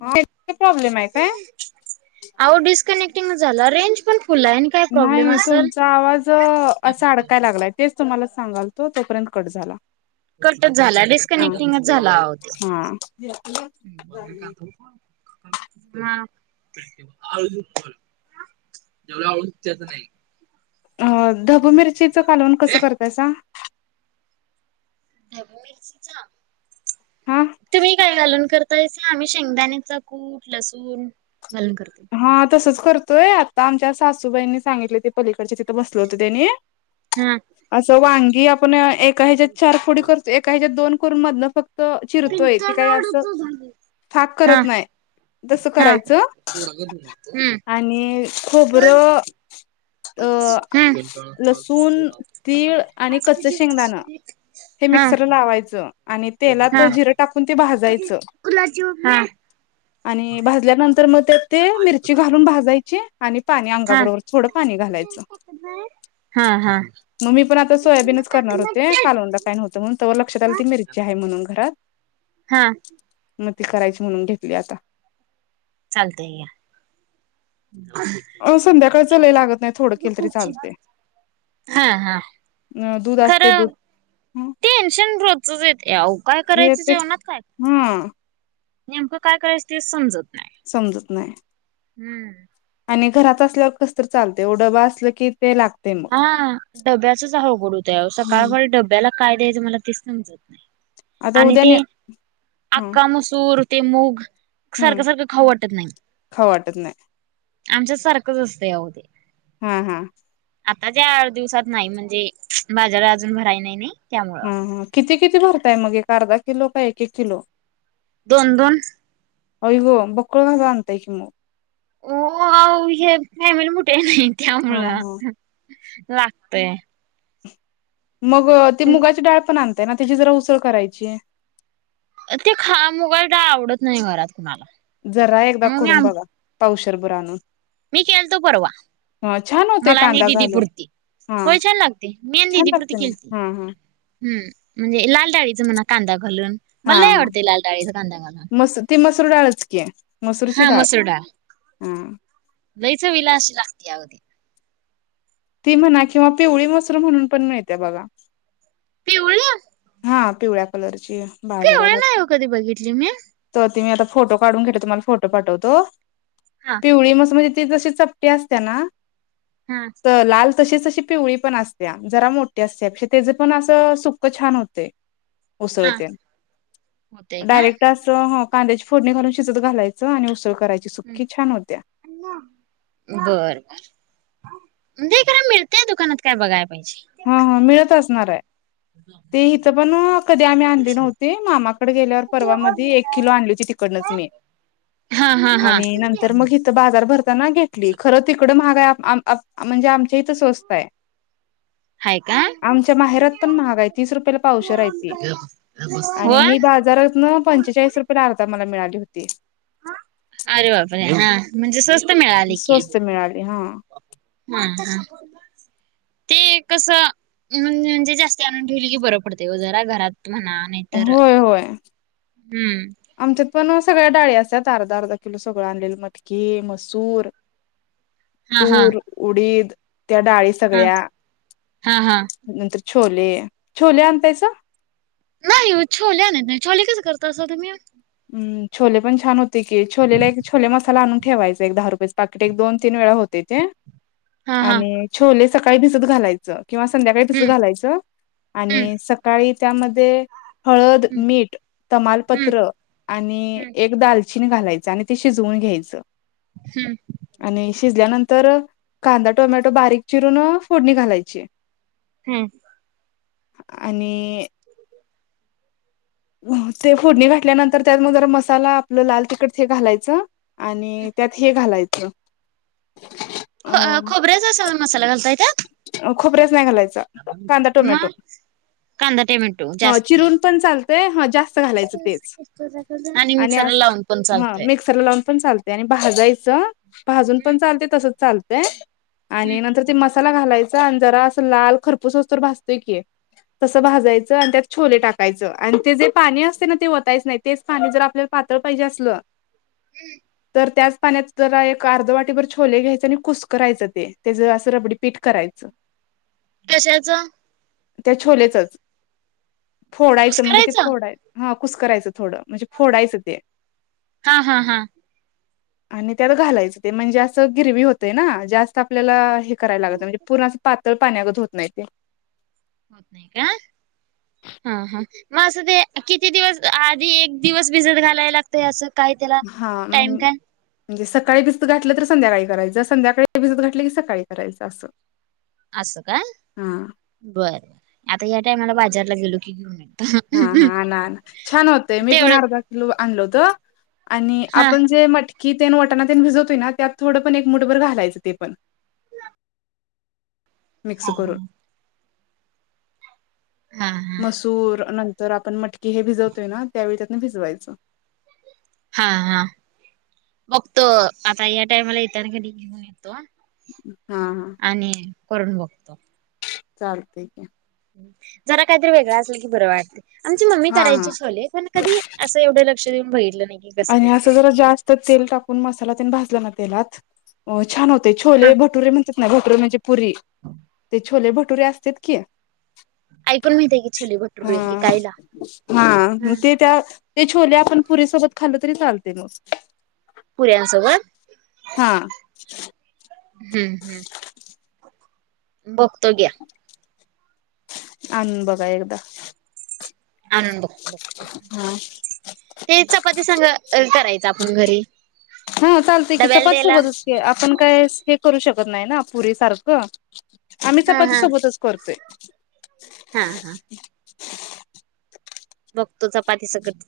[unintelligible] Problem आहे काय? आ ओ डिस्कनेक्टिंग झाला रेंज पण फुल आहे आणि काय प्रॉब्लेम नाय असेल तुमचा आवाज असा अडकाय लागलाय. तेच तुम्हाला सांगाल तो, तोपर्यंत कट झाला. कटच झाला. हा. डिस्कनेक्टिंगच झाला आओ ते. हा. म [unintelligible] जेवढ आवड त्याचं नाही. हा ढबू मिरचीचा कालवण कसं करताय सा? ढबू मिरचीचं, हा तुम्ही काय घालून कर तेचना आम्ही शेंगदाण्याचा कुट, लसूण घालून करतोय. हा तसच करतोय आता आमच्या सासूबाईंनी सांगितले ते पलीकडच्या तिथं बसलो होतो त्यांनी. हम्म.. असं वांगी आपण एका हेज्यात चार फोडी करतो एका हेज्यात दोन फोडी करून मधनं फक् तो चिरतोय ते कायं असं, फाक हा करत नाय. तसं हा करायचं हम्म आणि खोबरं अ हम्म लसूण तीळ आणि कच्च शेंगदाणं. हे मिक्सर लावायचं, आणि तेलात जिरं टाकून ते भाजायचं. [unintelligible] आणि भाजल्यानंतर म त्यात ते मिरची घालून भाजायचे आणि पाणी हा अंगाबरोबर थोडं, पाणी घालायचं. हा हा म मी पण आता सोयाबीनच करणार होते हा कालवणला. काय नव्हतं म्हणून तवर लक्षात आलं, ती मिरची हाय म्हणून घरात. हा. मग ती करायची म्हणून घेतली आता. चालतंय या. [unintelligible] अ... संध्याकाळच़ लय लागत नाही. थोडं केलं तरी चालतंय. हा हा अं दुध असतंय दुध. खरं टेन्शन रोजचं येतंय आओ काय हे करायचं ते जेवणात कायं. हा नेमकं काय करायचं ते समजत नाही. समजत नाही. हम्म. आणि घरात असल्यावर कसं तर चालतंय ओ. डबा असला की ते लाग हा डब्याचच अवघड होत्या हो हम्म सकाळका डब्याला काय द्यायचं मला तेच समजत नाय. आता आणि उद्या ने ते हं आक्का मसूर ते मूग सारख हं सारखं खाऊ वाटत नाही, खाऊ वाटत नाही आमच्यात सारखंच असतंय आओ ते. हा हा.. आता ज्या आठ दिवसात नाही, म्हणजे बाजार अजून भराय नाही नी. ह ह किती किती भरताय. मग एक अर्धा किलो का एक एक किलो. दोन-दोन. आय गो बक्कळज आणताय की म. हो हाव [unintelligible] फॅमिली मोठी हाय नाय हा हा त्यामुळे लागतय. मग ती मुगाची डाळ पण आणताय ना, त्यांची जरा उसळ करायची. ते खा मुगाची डाळ आवडत नाही घरात कुणाला. जरा एकदा मग मी करून आम बघा पावशेर भर आणून. मी केलतो परवा. ह छान होतय मला आणि कांदा घालून दिदीपुरती हा होय छान लागते, मी आणि छान दिदीपुरती लागते ना केलती. हा हा हम्म म्हणजे लाल डाळीचं म्हणा कांदा घालून. हा मला लय हा.. आवडते लाल डाळीचा कांदा घालून मस ती मसूर डाळच की, हा मसूर डाळ हा लै चवीला अशी लागत्या अगं ती. ती म्हणा किंवा पिवळी मसूरु म्हणून पण मिळते बघा. पिवळ्या हा पिवळ्या कलरची पिवळी बाजारात अस नाही हो कधी बघितली मी तवर ती मी आता फोटो काढून घेतो. तुम्हाला फोटो पाठवतो. हा पिवळी म्हस म्हणजे ती तशी च ते असत्या ना. हाच तर लाल तशीच तशी पिवळी पण असतेया जरा मोठी असत्या त्याज पण असं सुक्कं छान होते. हा उसळते होतय का डायरेक्ट असं. च हा कांद्याची फोडणी घालून शिजत घालायचं आणि उसळ करायची सुख्खी छान होत्या. बर बर. नाही खरं मिळतंय दुकानात काय बघाय पाहिजे. हा हा मिळत असणार आहे ते इथं पण कधी आम्ही आणली नव्हती. मामाकड गेल्यावर. परवामध्ये एक किलो आणली होती तिकडनच मी हा हा हा आणि नंतर मग तर बाजार भरताना घेतली, खरं तिकडं महाग आहे. आप आप म्हणजे आमच्या इथं स्वस्त आहे. [inaudible] आमच्या माहेरात पण महाग आहे, तीस रुपयला पावशेर आहे ती आणि होय मी बाजारांत. तीतन पंचेचाळीस रुपये ला अर्धा मला मिळाली होती. अरे बापरे हा म्हणजे स्वस्त मिळाली की. स्वस्त मिळाली हा हा हा ते कसं, म्हणजे म्हणजे जास्त आणून ठेवली की बरं पडतंय ओ जरा घरात म्हणा. नाही तर होय होय हम्म... आमच्यात पण सगळ्या डाळी असतात अर्धा अर्धा किलो सगळं आणलेल मटकी, मसूर [inaudible] हा तूर उडीद त्या डाळी हा सगळ्या. हा हा नंतर छोले, छोले आणतायसा. नाही हो छोले आणत नाही, छोले कसं करतासा तुम्ही. हम्म छोले पण छान होते की छोलेला एक छोले मसाला आणून ठेवायचा एक दहा रुपयेच. पाकिट एक दोन तीन वेळा होते ते, हा हा आणि छोले सकाळी भिजत घालायचं. किंवा संध्याकाळी तसं हम्म घालायचं. हम्म आणि सकाळी त्यांमध्ये, हळद हम्म मीठ हम्म तमालपत्र आणि हम्म ए एक दालचिनी घालायचं आणि ते शिजवून घ्यायचं. हम्म. आणि शिजल्यानंतर, कांदा टोमॅटो बारीक चिरून फोडणी घालायची. हम्म.. आणि ते फोडणी घातल्यानंतर त्यात मग, जरा मसाला आपलं लाल तिखट हे घालायचं. आणि त्यात हे घालायचं. अ खोबऱ्याचा स असं मसाला घालत्या त्या. खोबरंच नाही घालायचं. म.. कांदा टँमेटो ह जास्ती चिरून पण चालतंय ह जास्त घालायचं तेच आणि मिक्सरला लावून पण हा चालतय मिक्सरला लावून पण चाल आणि भाजायचं भाजून पण चालते तसच चालतय आणि नंतर ते म ला घालायचा आणि असं लाल खरपूस होउस तर भाजतय की. तसं भाजायचं आणि त्यात छोले टाकायचं आणि ते जे पाणी असते ना ते वतायच नाही. तेच पाणी जर आपल्याला पातळ पाहिजे असलं हम्म. तर त्याच पाण्यात जरा एक अर्ध वाटीभर छोले घ्यायचे आणि कुस्करायं ते तेज अस रबडी पीठ करायचं. कशाचं? त्या छोलेचच. फोडायचं म्हणजे ते कुसकरायचं फोडाय हा कुस्करायचं थोडं म्हणजे फोडायचं ते. हा हा हा. आणि त्यात घालायचं ते म्हणजे असं गिरवी होतंय ना. जास्त आपल्याला हे करायला लागत नाही म्हणजे पूर्ण पातळ पाण्यागत होत नाही ते. होत नाही का. हा हा. मग असं ते किती दिवस आधी एक दिवस भिजत घालायला ते असं काय त्याल हा. म्हण म्हणजे सकाळी भिजत घातलं तर संध्याकाळी करायचं, संध्याकाळी भिजत घातलं की सकाळी करायचं असं. असं का? हा बरं बर. आता या टायमाला बाजारला गेलो की घेऊन येतो. हा हा. आणा आणा छान होतंय. मी पण तेवढं अर्धा किलो आणलवत. आणि हा आपण जे मटकी तेन वटणा तेन भिजवतोय ना, त्यात थोडं पण एक मुठभर घालायचं ते पण. मिक्स करून. हा. हा मसूर नंतर आपण मटकी हे भिजवतोय ना त्यावेळी त्यातन भिजवायचं. हा हा. बघतो आता या टायमाला येताना की नाही घेऊन येतो. हा हा. आणि करून बघतो. चालतंय की. जरा काहीतरी वेगळां असल की बरं वाटतंय. आमची मम्मी हा हा करायचीच छोले, पण कधी असं एवढं लक्ष देऊन बघितलं नाही की कसं करत्यात. त्यात तेल टाकून मसाला तेन भाजला ना तेलात अ छान होतंय. हा छोले भटुरे म्हणतात ना भटुरे म्हणजे पुरी ते छोले भटुरे असत्यात की ऐकून माहितेय की छोले भट हा हा. ते त्या ते छोले आपण पुरीसोबत खाल्ल तरी चालते मग. पुऱ्यांसोबत हा. हम्म हम्म. बघतो घ्या. आणून बघा एकदा. [unintelligible] हा. ते चपाती संग करायचं आपण घरी. हा चालतंय की डब्याला चपाती द्यायला सोबतच की आपण काय हे करू शकत नाही ना पुरीे सारखं. आम्ही हा चपाती हा सोबतच करतोय. हा हा. बघतो चपाती सकट.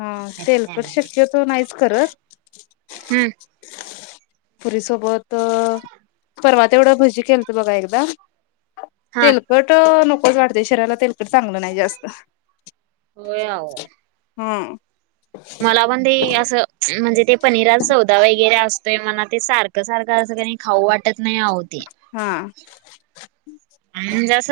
हा तेलकट शक्यतो नाहीच करत. हम्म. पुरीसोबत परवा तेवढं भजी केलत बघा एकदा. हा तेल कट नकोच वाढते शरीराला तेलकडे चांगलं नाही जास्त. होय अहो. हम्म. मला पण ते असं म्हणजे ते पनीराचा सौदा वगैरे असतोय म्हणा ते सारखं सारखं असं की नाही खाऊ वाट खाऊ वाटत नाही आहो ते. हा म्हजे अस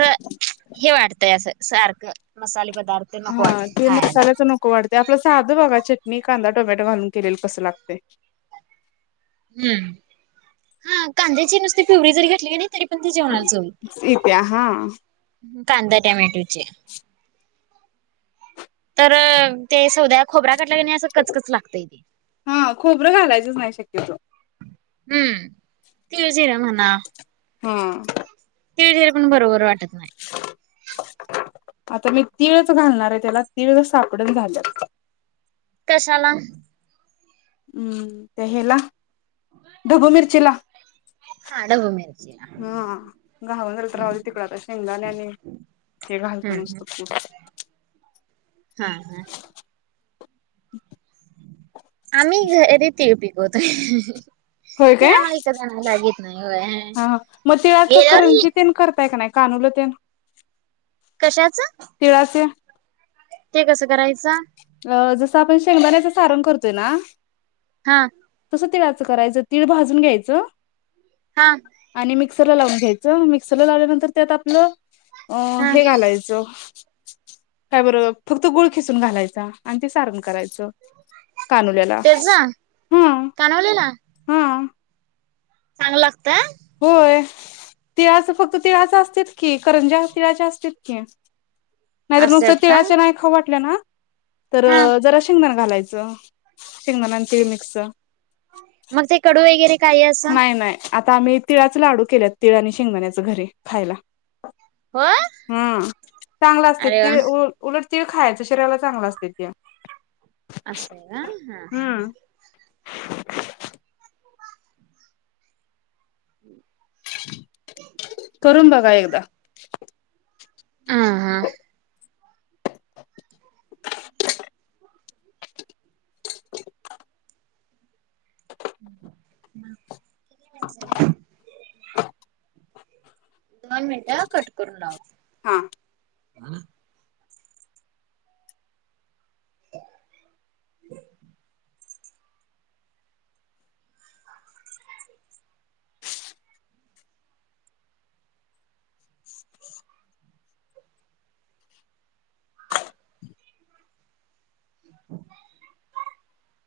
हे वाटतंय असं सारखं मसाले पदार्थ. नको हा वाटत ते खायला मसाल्याच नक नको वाटते. आपलं साधं बघा चटणी कांदा टोमॅटो घालून केलेली कसं लागतंय. हम्म. हा कांद्याची नुसती प्युरी जरी घातली की नाही तरी पण ती जेवणाला चव येते येत्या हा. कांदा टोमॅटोची. तर ते सौद्यात. खोबरा् घातल्या का नाही असं कच कच लागतय ते. हा खोबरं घालायचंच नाही शक्यतो. हम्म तीळ जिर म्हणा. हा. तीळ धरे पण बरोबर वाटत नाही. आता मी तिळच घालणार आहे त्याला, तिळ सापडना झाल्यात. कशाला? हम्म ते हेला ढबू मिरचीला. हा ढबू मिर हम्म घावन झाल तर राहूदे तिकड तर शेंगदाणे आणि ते हम्म घालतो हम्म. नुसतं कुट. हा हा. आम्ही घरी तीळ पिकवतोय होय तरी काय? आम्हाला विकत आणायला लागत नाही व्हयं. हा मग तिळाचं करंजी तेन करताय का नाही कानूलं तेन? कशाच? तिळाचे. ते कसं करायचं? अ जसं आपण शेंगदाण्याचं सारण करतोय ना हा. तसं तिळाचं करायचं. तीळ भाजून घ्यायचं हा. आणि मिक्सरला लावून घ्यायचं. मिक्सरला लावल्यानंतर त्यात आपलं हा हे घालायचं. काय बर फक्त गुळ खिसून घालायचं. आणि ते सारण करायचं कानोल्याला तेच हा. कानवलेला हा. चांगलं लागतं. होय तिळाचं फक्त तिळाचं असत्यात की, करंज्या तिळाच्या असत्यात की. नाहीतर नुसतं असत्यात का? तिळाचं नाही खाऊ वाटलं ना? तर हा जरा शेंगदाणा घालायचं. शेंगदाणा आणि तीळ मिक्स. मग ते कडू वगैरे. काही असं नाही नाही आता आम्ही तिळाचे लाडू केलेत तिळ आणि शेंगदाणेनच घरी खायला. होय हा चांगलं असतंय अरे वा तीळ, गुळ उलट तील खायचं शरीराला चांगलं असते ते. असं आहे का? हा हा हा. हम्म करून बघा एकदा. हा हा. कितीला आहे साड्या? दोन मिनट कट करून लावतो. हा. ह [unintelligible] [inaudible] [inaudible] [unintelligible]